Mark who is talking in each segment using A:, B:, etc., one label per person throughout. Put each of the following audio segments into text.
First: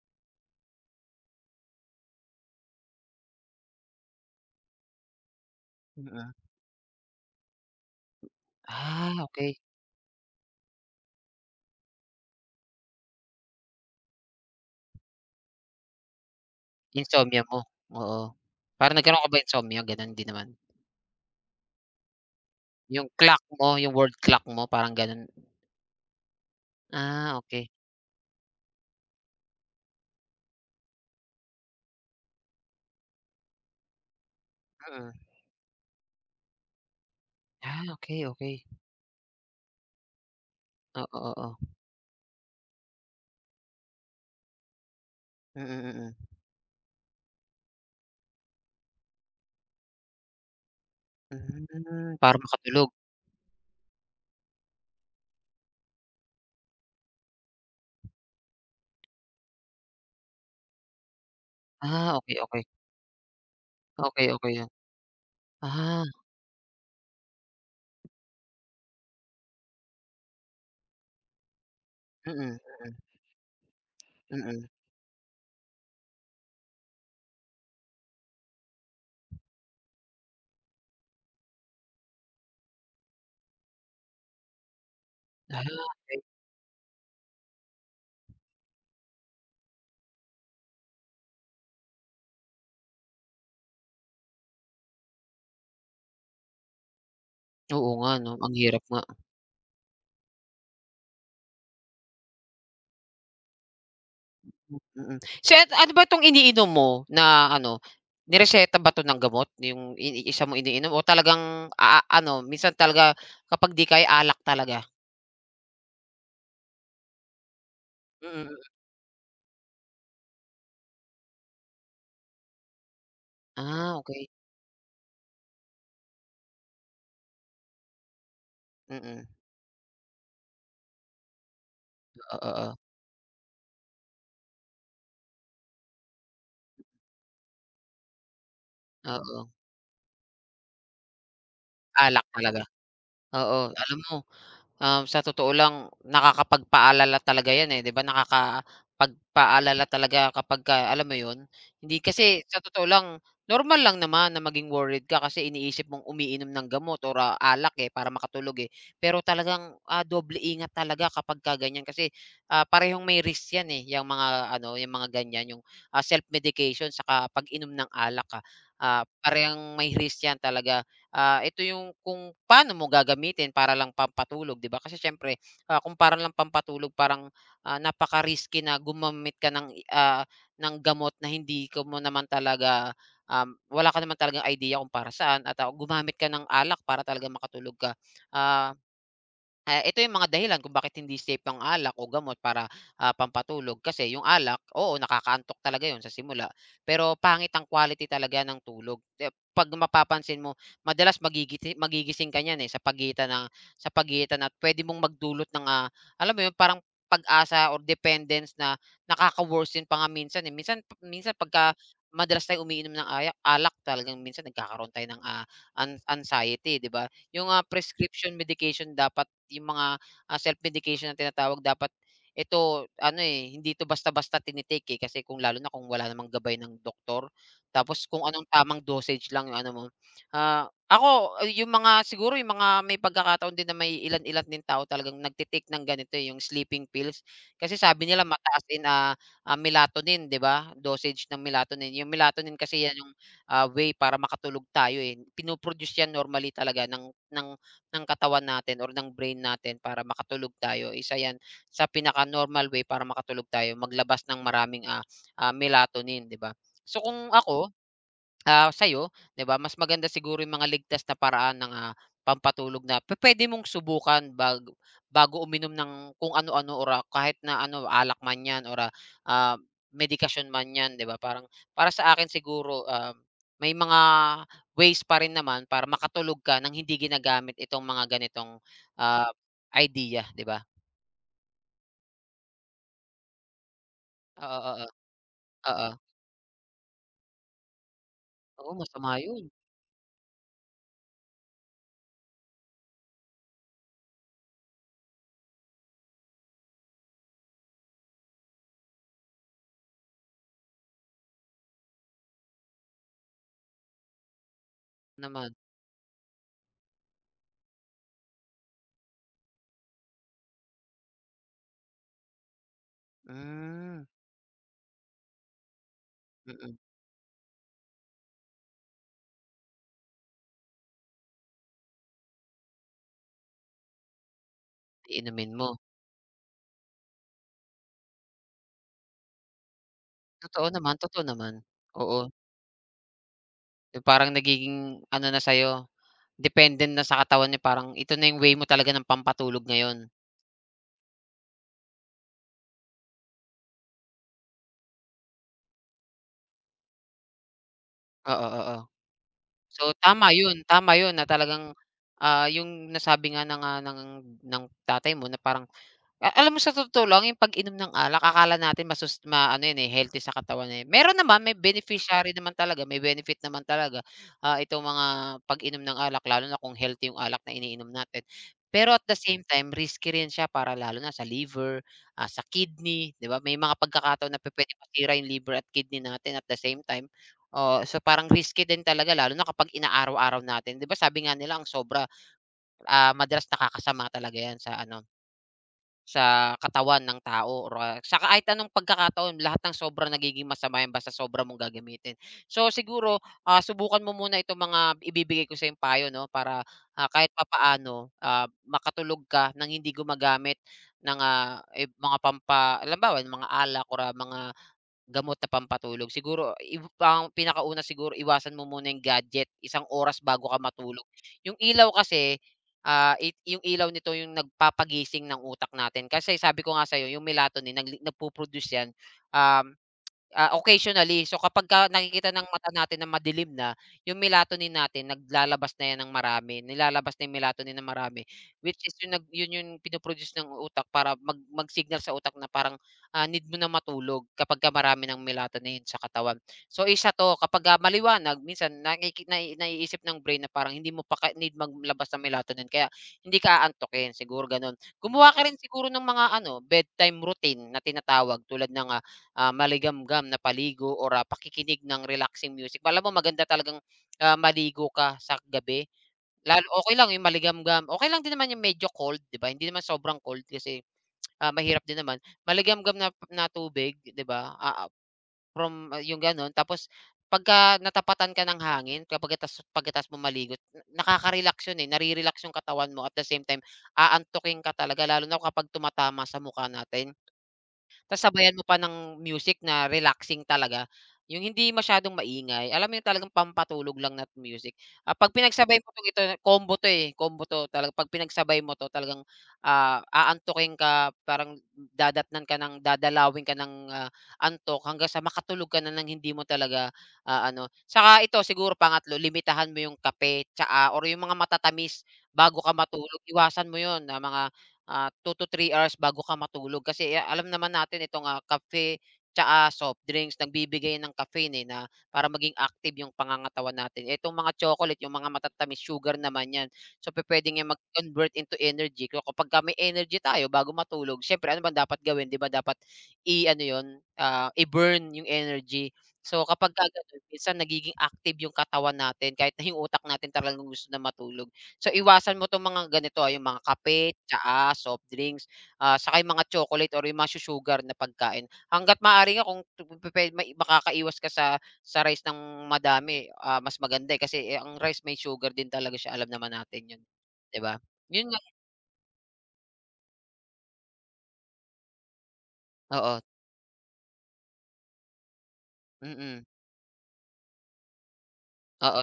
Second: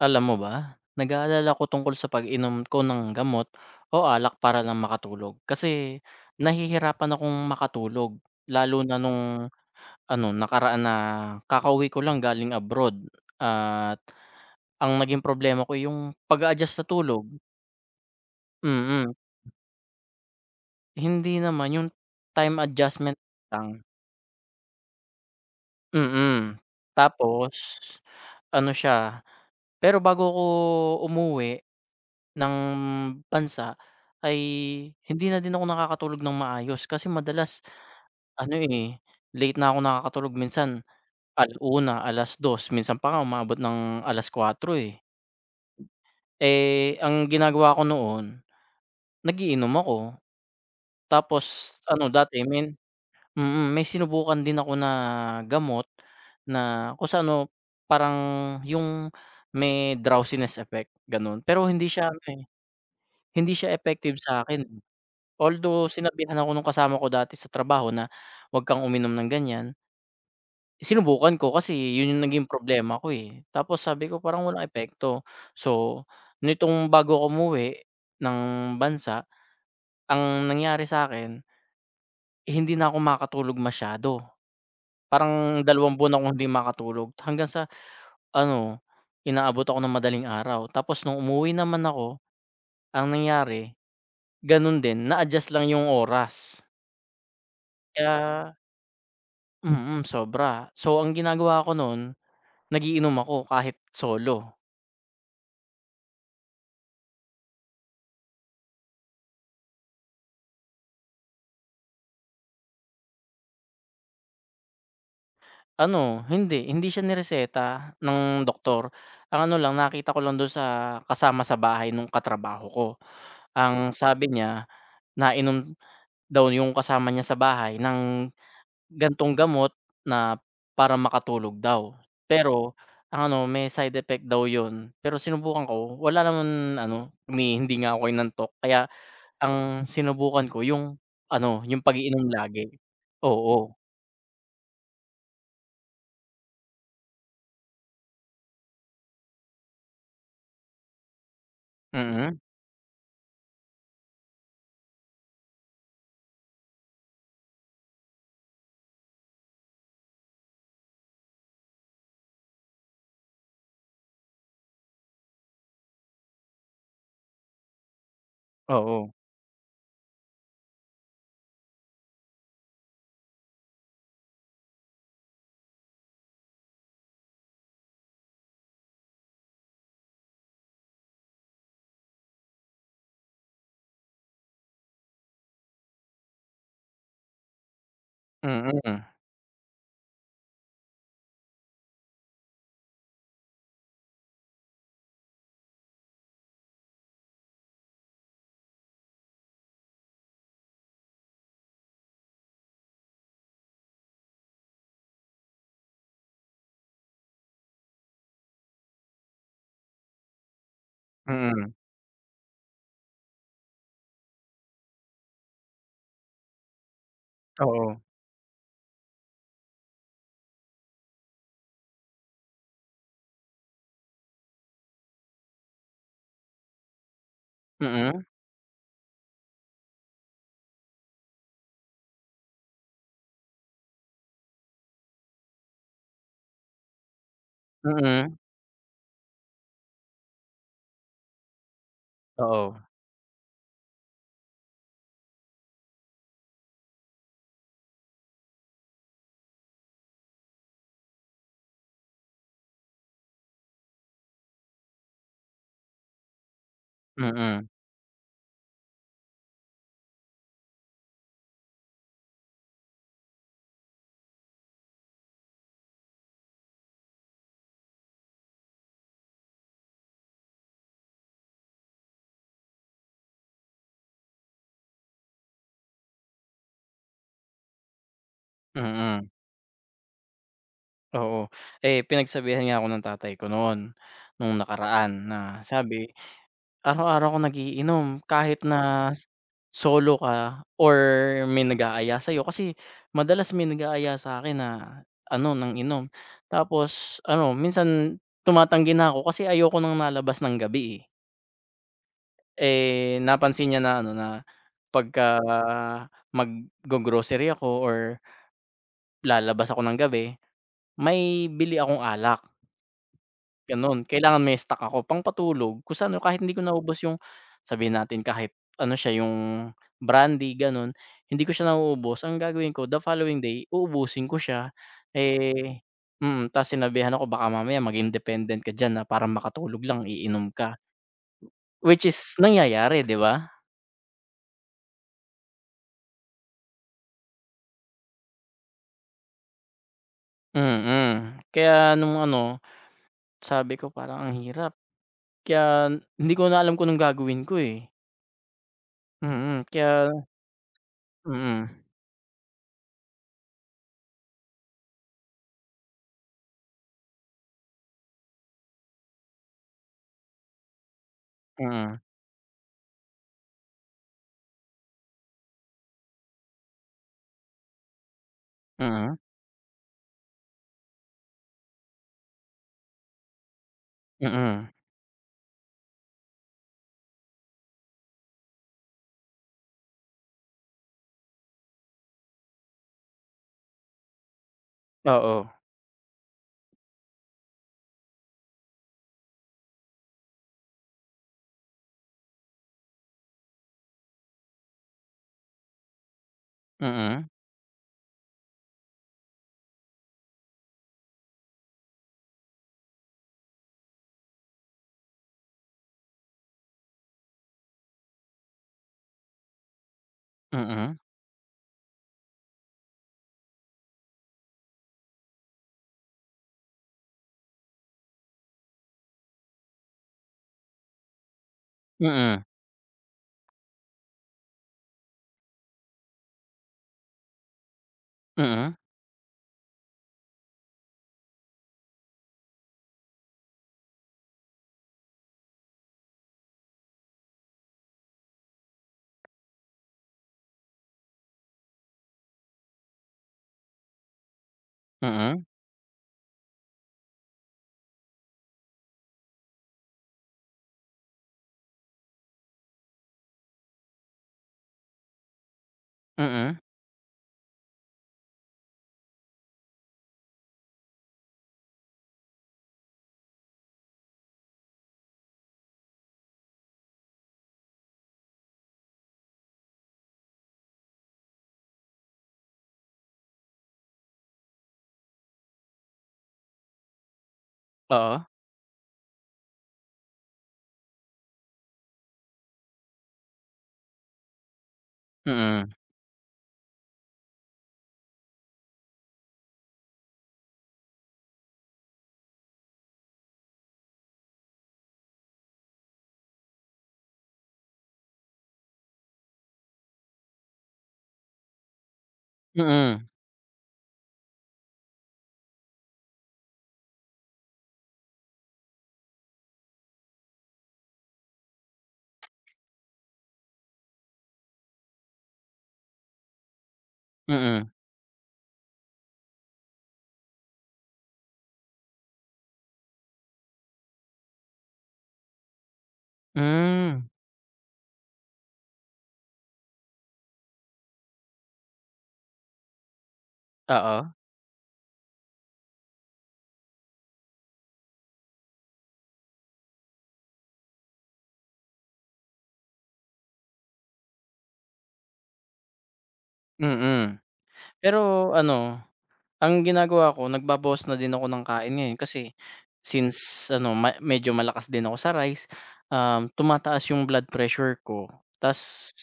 A: Alam mo ba, nag-aalala ko tungkol sa pag-inom ko ng gamot o alak para lang makatulog. Kasi
B: Mm.
A: nahihirapan akong makatulog lalo na
B: Ah,
A: nung
B: okey.
A: ano, nakaraan na. Kakauwi ko lang galing abroad at ang naging problema ko yung pag adjust sa tulog,
B: Insomnia mo, oo. Parang
A: mm.
B: nagkaroon ka ba insomnia, gano'n? Hindi naman.
A: Hindi naman yung time
B: Yung
A: adjustment
B: clock mo,
A: lang,
B: yung world clock mo, parang gano'n?
A: mm.
B: Ah,
A: Tapos
B: okey.
A: ano siya pero bago ko umuwi ng bansa ay hindi
B: Mm.
A: na din ako nakakatulog ng maayos kasi madalas
B: Ah, okey,
A: ano,
B: okey.
A: late na ako nakakatulog minsan
B: Oo, oo.
A: alauna, alas dos minsan pa nga umaabot ng 4:00, eh.
B: Mm, mm.
A: Ang ginagawa ko noon, nag-iinom ako. Tapos ano
B: Hmm, para
A: dati
B: makatulog.
A: may sinubukan din ako na gamot na kung sa ano, parang yung may drowsiness effect gano'n, pero hindi siya
B: Ah,
A: ano,
B: okey, okey.
A: hindi siya effective
B: Okey, okey
A: sa'kin.
B: 'yun.
A: Although
B: Ah,
A: sinabihan ako nung kasama ko dati sa trabaho na, "Wag kang uminom ng ganyan." Sinubukan ko kasi yun yung naging
B: mm,
A: problema ko, eh. Tapos sabi ko parang walang
B: mm.
A: epekto. So, nitong bago ako umuwi ng bansa, ang nangyari sa'kin, eh, hindi na ako makatulog masyado. Parang
B: Ah,
A: dalawang buwan
B: okey.
A: akong hindi makatulog hanggang sa ano, inaabot ako ng madaling araw. Tapos nung umuwi naman ako, ang nangyari, ganun din, na-adjust lang yung oras.
B: Oo nga 'no,
A: Kaya
B: ang hirap nga.
A: Sobra. So, ang ginagawa ko nun, nagiinom ako kahit solo.
B: Mm. So at ano ba 'tong iniinom mo na ano, nireseta ba 'to ng gamot yung isa mong iniinom o talagang ano minsan talaga kapag 'di kaya alak talaga?
A: Ano, hindi siya nireseta ng
B: Mm, mm.
A: doktor. Ang ano lang, nakita ko lang dun sa kasama sa bahay nung katrabaho ko. Ang
B: Ah, okay.
A: sabi niya, nainom daw yung kasama niya sa bahay ng
B: Mm.
A: gan'tong gamot na para makatulog daw.
B: Oo,
A: Pero
B: oo.
A: ang ano, may side effect daw yun. Pero sinubukan ko, wala naman ano, hindi nga ako inantok kaya
B: Oo,
A: ang sinubukan ko yung ano, yung pag-iinom
B: alak talaga.
A: lagi. Oo,
B: Oo, alam mo. Sa totoo lang nakakapagpaalala talaga 'yan, eh, 'di ba, nakakapagpaalala talaga kapagka alam mo 'yun, hindi
A: mm,
B: kasi sa totoo lang normal lang naman na maging worried ka kasi iniisip mong umiinom ng gamot or, ah, alak, eh, para makatulog, eh. Pero talagang, ah, doble ingat talaga kapagka ganiyan kasi, ah, parehong may risk 'yan, eh, 'yang mga ano, yung mga ganiyan, yung, ah, self-medication sa pag-inom ng alak, ah. Ah,
A: oo,
B: parehong may risk 'yan talaga, ah, ito yung kung paano mo gagamitin para lang pampatulog, 'di ba? Kasi siyempre, ah, kung para lang pampatulog parang, ah, napaka-risky na gumamit ka ng, ah, ng gamot na hindi ka mo naman talaga, wala ka naman talagang idea kung para saan at, ah, gumamit ka ng alak para talaga makatulog ka. Ah
A: mm,
B: Ah, ito yung mga dahilan kung bakit hindi safe ang alak o gamot para, ah, pampatulog kasi yung alak, oo, nakakaantok talaga yun sa simula, pero pangit ang quality talaga ng tulog. Eh 'pag mapapansin mo madalas magigising ka niyan, eh, sa pagitan ng sa pagitan at puwede mong magdulot ng, ah, alam mo yun parang pag-asa or dependence na nakaka-worsen pa nga minsan, eh. Minsan minsan pagka
A: mm,
B: madalas tayong umiinom ng alak talagang minsan nagkakaroon tayo ng, ah, anxiety, 'di ba? Yung, ah,
A: oo,
B: prescription medication dapat yung mga, ah, self-medication na tinatawag dapat ito ano, eh, hindi ito basta-basta tinitake, eh, kasi kung lalo na kung wala namang gabay ng doktor. Tapos
A: mm,
B: kung anong tamang dosage lang yung ano mo. Ah, ako eh, yung mga siguro yung mga may pagkakataon din na may ilan-ilan din tao talagang nagte ng ganito, eh, yung sleeping pills. Kasi sabi nila
A: mm,
B: mataas ah, ah, melatonin, 'di ba? Dosage ng melatonin. Yung melatonin
A: oo,
B: kasi yan, ah, way para makatulog tayo, eh. Pinoproduce 'yan normally talaga ng katawan natin or ng brain natin para makatulog tayo. Isa 'yan sa pinaka-normal way para makatulog tayo, maglabas ng maraming, ah, ah, melatonin, 'di ba? So, kung
A: mm,
B: ako. Ah, sa'yo, 'di ba, mas maganda siguro yung mga ligtas na paraan ng, ah, pampatulog na pupuwede mong subukan bago uminom ng kung ano-ano or, ah, kahit na ano, alak man 'yan or, ah, ah, medikasyon man 'yan, 'di ba? Parang para sa akin siguro, may mga ways pa rin naman para makatulog ka ng hindi ginagamit itong mga ganitong,
A: mm,
B: ah, idea, 'di ba?
A: oo. Eh, pinagsabihan nga ako ng tatay ko noon, nung
B: Oo, oo,
A: nakaraan na,
B: oo.
A: sabi, araw-araw akong nagiinom kahit
B: Oo,
A: na
B: masama yun
A: solo ka or may nag-aaya sa'yo. Kasi madalas may nag-aaya sa'kin na ano, ng inom. Tapos ano, minsan tumatanggi na ako kasi ayoko ng nalabas ng gabi, eh. Eh, napansin niya na ano, na pagka
B: naman.
A: maggo-grocery ako or lalabas ako ng gabi, may bili akong alak.
B: Hmm,
A: Gano'n, kailangan may stock ako pangpatulog kung saan, kahit hindi ko
B: mm.
A: naubos yung, sabihin natin, kahit ano siya, yung brandy gano'n, hindi ko siya nauubos, ang gagawin ko the following day uubusin ko siya,
B: Iinumin mo.
A: eh. Mm, ta's sinabihan ako baka mamaya maging dependent ka diyan, na para makatulog lang iinom
B: Totoo
A: ka,
B: naman, totoo naman.
A: which is
B: Oo.
A: nangyayari, 'di ba?
B: Yung parang nagiging ano na sa'yo, dependent na sa katawan niya parang ito na yung way mo talaga ng pampatulog ngayon.
A: Mm, kaya nung ano, sabi ko parang ang hirap, kaya hindi ko na alam kung anong gagawin ko, eh.
B: Oo, oo.
A: Mm,
B: So,
A: kaya
B: tama yun na
A: mm,
B: talagang, ah, yung nasabi nga na nga ng tatay mo na parang. Alam mo sa totoo lang yung pag-inom ng alak akala natin masus ma ano yun, eh, healthy sa katawan, eh, meron naman may
A: mm,
B: beneficiary naman talaga, may benefit naman talaga, ah, itong mga pag-inom ng alak lalo na kung healthy yung alak na iniinom natin. Pero at the
A: mm,
B: same time risky rin siya para lalo na sa liver, ah, sa kidney, 'di ba? May mga pagkakataon na
A: mm.
B: pupuwedeng masira yung liver at kidney natin at the same time. Oh, so parang risky din talaga lalo na kapag inaaraw-araw natin. 'Di ba sabi nga nila ang sobra, ah, madalas nakakasama talaga yan sa ano,
A: Oo,
B: sa katawan ng tao or, ah, sa kahit anong pagkakataon lahat ng sobra nagiging masama 'yan basta sobra mong gagamitin. So siguro, ah, subukan mo muna itong mga ibibigay ko sa'yong payo 'no para, ah,
A: mm,
B: kahit papaano, ah, makatulog ka ng hindi gumagamit ng, ah, eh, mga alam ba? Yung mga alak or, ah, mga gamot na pampatulog. Siguro ang pinakauna siguro iwasan mo muna yung gadget isang oras bago ka
A: mm,
B: matulog. Yung ilaw kasi. Ah, yung ilaw nito yung nagpapagising ng utak natin kasi sabi ko nga sa'yo yung melatonin nagpo-produce yan, um, ah, occasionally. So kapagka nakikita
A: mm,
B: ng mata natin na madilim na, yung melatonin natin naglalabas na yan ng marami, nilalabas na yung melatonin ng marami,
A: mm,
B: which is yung yun yung pinoproduce ng utak para mag-signal sa utak na parang, ah, need mo na matulog kapagka marami ng melatonin sa katawan. So, isa 'to kapag, ah, maliwanag minsan nakiki nai naiisip ng brain na parang hindi mo pa ka need maglabas ng melatonin kaya hindi ka aantukin, siguro gano'n. Gumawa ka
A: mm,
B: rin siguro ng mga ano, bedtime routine na tinatawag tulad ng, ah, ah, maligamgam na paligo or, ah, pakikinig ng relaxing music. Alam mo maganda talagang, ah, maligo ka sa gabi,
A: mm,
B: lalo okay lang yung maligamgam, okay lang din naman yung medyo cold, 'di ba? Hindi naman sobrang cold kasi, ah, mahirap din naman. Maligamgam na na tubig, 'di ba? Ah, From ah, yung gano'n tapos pagka natapatan ka ng hangin pagkatapos pagkatapos mo maligo nakaka-relax yun, eh, nare-relax yung katawan mo at the same time aantukin ka talaga lalo na kapag tumatama sa mukha natin.
A: oo,
B: Tas sabayan mo pa ng music na relaxing talaga, yung hindi masyadong maingay, alam mo yung talagang pampatulog lang na music. Ah, 'pag
A: mm,
B: pinagsabay mo 'tong ito, combo 'to, eh, combo 'to talaga 'pag pinagsabay mo 'to talagang, ah, aantukin ka, parang dadatnan ka ng dadalawin ka ng, ah, antok hanggang sa makatulog ka na ng hindi mo talaga, ah, ano. Saka ito siguro pangatlo, limitahan mo yung kape, tsaa or yung mga matatamis bago ka
A: mm,
B: matulog, iwasan mo yun na mga, ah, 2 to 3 hours bago ka matulog kasi, ah, alam naman natin itong, ah, kape tsaka soft drinks nagbibigay ng caffeine, eh, na para maging active yung pangangatawan natin. Itong mga chocolate, yung mga matatamis, sugar naman 'yan. So, pupuwedeng yang
A: mm,
B: mag-convert into energy ko kapagka may energy tayo bago matulog siyempre ano bang dapat gawin, 'di ba, dapat i-ano 'yun, ah, i-burn yung energy. So, kapagka
A: hmm,
B: gano'n minsan nagiging active yung katawan natin kahit na yung utak natin talagang gusto na matulog. So, iwasan mo 'tong mga ganito, ah, yung mga
A: oo,
B: kape, tsaa, soft drinks, ah, saka yung mga chocolate or yung masu-sugar na pagkain. Hangga't maaari nga kung pupupuwe mai makakaiwas ka sa rice ng madami, ah, mas maganda, eh, kasi, eh, ang rice may sugar din talaga siya, alam naman natin yun,
A: mm.
B: 'di ba?
A: Pero
B: Yun nga,
A: ano, ang ginagawa ko, nagbabawas na din ako ng kain ngayon kasi
B: oo,
A: since ano, ma medyo malakas din ako sa rice, um,
B: mm,
A: tumataas yung blood pressure ko ta's
B: oo.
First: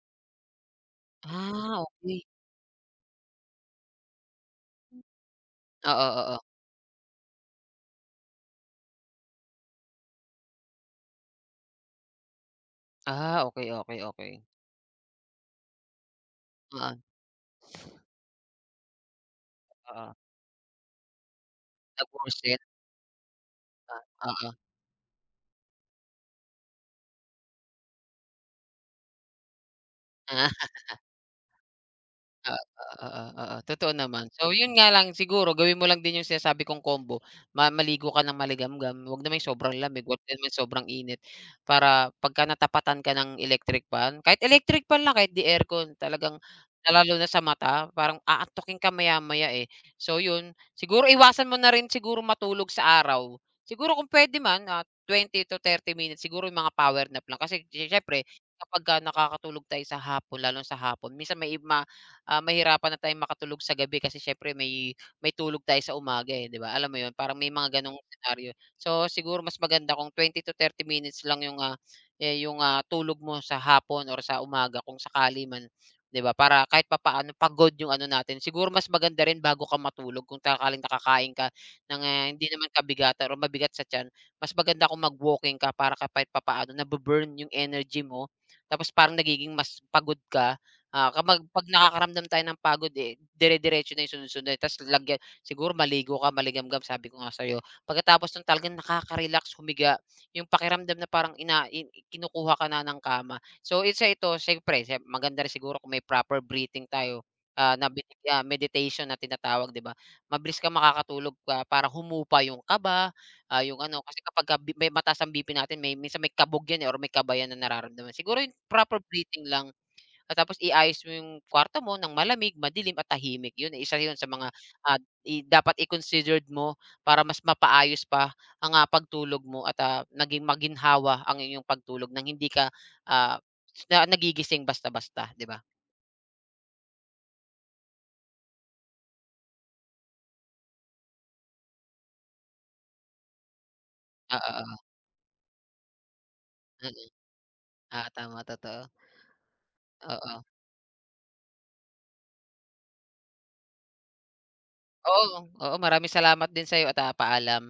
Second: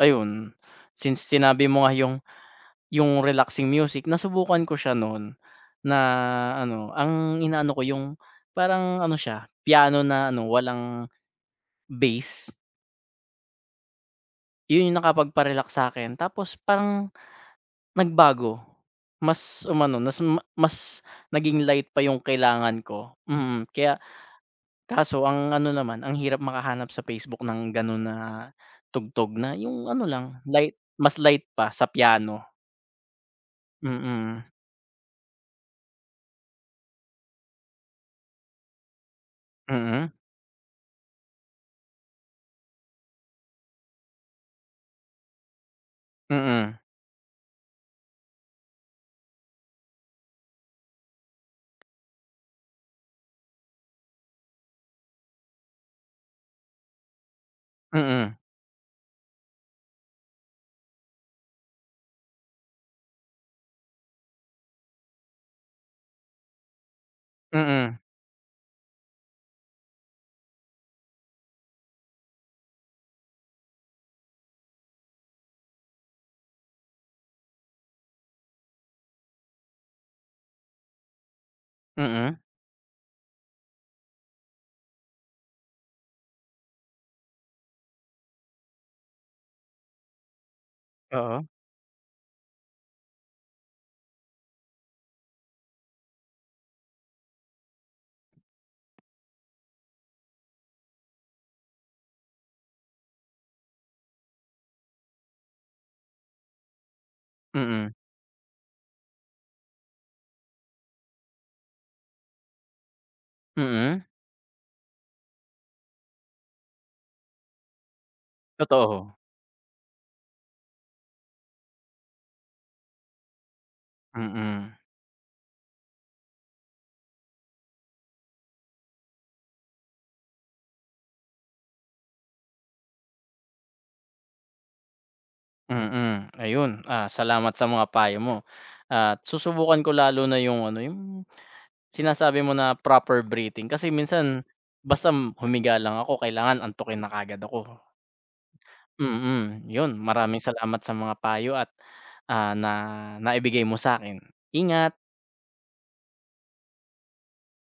A: ayun, since sinabi
B: Ah,
A: mo nga yung
B: okey.
A: Yung relaxing music, nasubukan ko siya no'n na
B: Oo, oo.
A: ano, ang inaano ko yung parang ano siya, piano na ano, walang bass.
B: Ah, okey, okey, okey.
A: 'Yun yung nakapagpa-relax sa'kin, tapos
B: Oo,
A: parang nagbago. Mas umano,
B: oo.
A: nas mas naging light pa yung
B: Nag-worsen,
A: kailangan ko, mm. Kaya
B: ah, oo.
A: kaso ang ano naman, ang hirap makahanap sa Facebook ng gano'n na tugtog, na yung ano lang,
B: Ah.
A: light, mas light pa sa piano.
B: Oo, oo, oo,
A: Mm,
B: totoo naman.
A: mm,
B: So, yun nga lang siguro gawin mo lang din yung sinasabi kong combo, maligo ka ng maligamgam, wag naman yung sobrang lamig,
A: mm,
B: wag din naman sobrang init. Para pagka natapatan ka ng electric fan, kahit electric fan lang, kahit 'di aircon, talagang
A: mm,
B: lalo na sa mata, parang aantukin ka maya-maya, eh. So yun, siguro iwasan mo na rin siguro matulog sa araw. Siguro kung puwede man, ah, 20 to 30 minutes, siguro yung mga power nap lang kasi siyempre
A: mm,
B: kapagka nakakatulog tayo sa hapon, lalo sa hapon minsan may iba, ah, mahirapan na tayong makatulog sa gabi kasi siyempre may tulog tayo sa umaga, eh, 'di ba? Alam mo 'yun, parang may mga gano'ng
A: mm.
B: scenario. So, siguro mas maganda kung 20 to 30 minutes lang 'yung, ah, eh, 'yung, ah, tulog mo sa hapon or sa umaga kung sakali man, 'di ba? Para kahit papaano pagod 'yung ano natin. Siguro mas maganda rin bago ka matulog kung sakaling nakakain ka ng, ah,
A: Mm,
B: hindi naman kabigatan or mabigat sa tiyan, mas maganda kung mag-walking ka para kahit papaano nabu-burn 'yung energy mo tapos parang nagiging mas pagod ka. Ah,
A: oo,
B: 'pag nakakaramdam tayo ng pagod, eh, dire-diretso na yung sunod-sunod tas lagyan siguro maligo ka, maligamgam sabi ko nga sa'yo. Pagkatapos nun talagang nakaka-relax humiga, yung pakiramdam na parang ina i kinukuha ka na ng kama. So, isa ito siyempre maganda rin siguro kung may proper breathing tayo, ah,
A: mm,
B: meditation na tinatawag, 'di ba? Mabilis kang makakatulog pa para humupa yung kaba, ah, yung ano
A: mm,
B: kasi kapagka may mataas ang BP natin may minsan may kabog yan, eh, or may kaba yan na nararamdaman. Siguro yung proper
A: totoo.
B: breathing lang, at tapos iayos mo yung kwarto mo ng malamig, madilim at tahimik. Yun, eh, isa yun sa mga,
A: Mm,
B: ah, dapat i-considered mo para mas mapaayos pa ang, ah, pagtulog mo at, ah, naging maginhawa ang iyong pagtulog nang hindi ka, ah, na nagigising basta-basta, 'di ba?
A: mm, ayun, salamat sa mga payo mo at susubukan ko, lalo na yung ano, yung sinasabi mo na proper breathing, kasi minsan
B: Oo, oo.
A: basta humiga lang ako, kailangan antukin
B: Mm.
A: na kaagad ako.
B: Oo, tama, totoo.
A: Mm, yun, maraming
B: Oo.
A: salamat sa mga payo at, na naibigay mo sa akin. Ingat.
B: Oo, oo maraming salamat din sa iyo at, ah, paalam.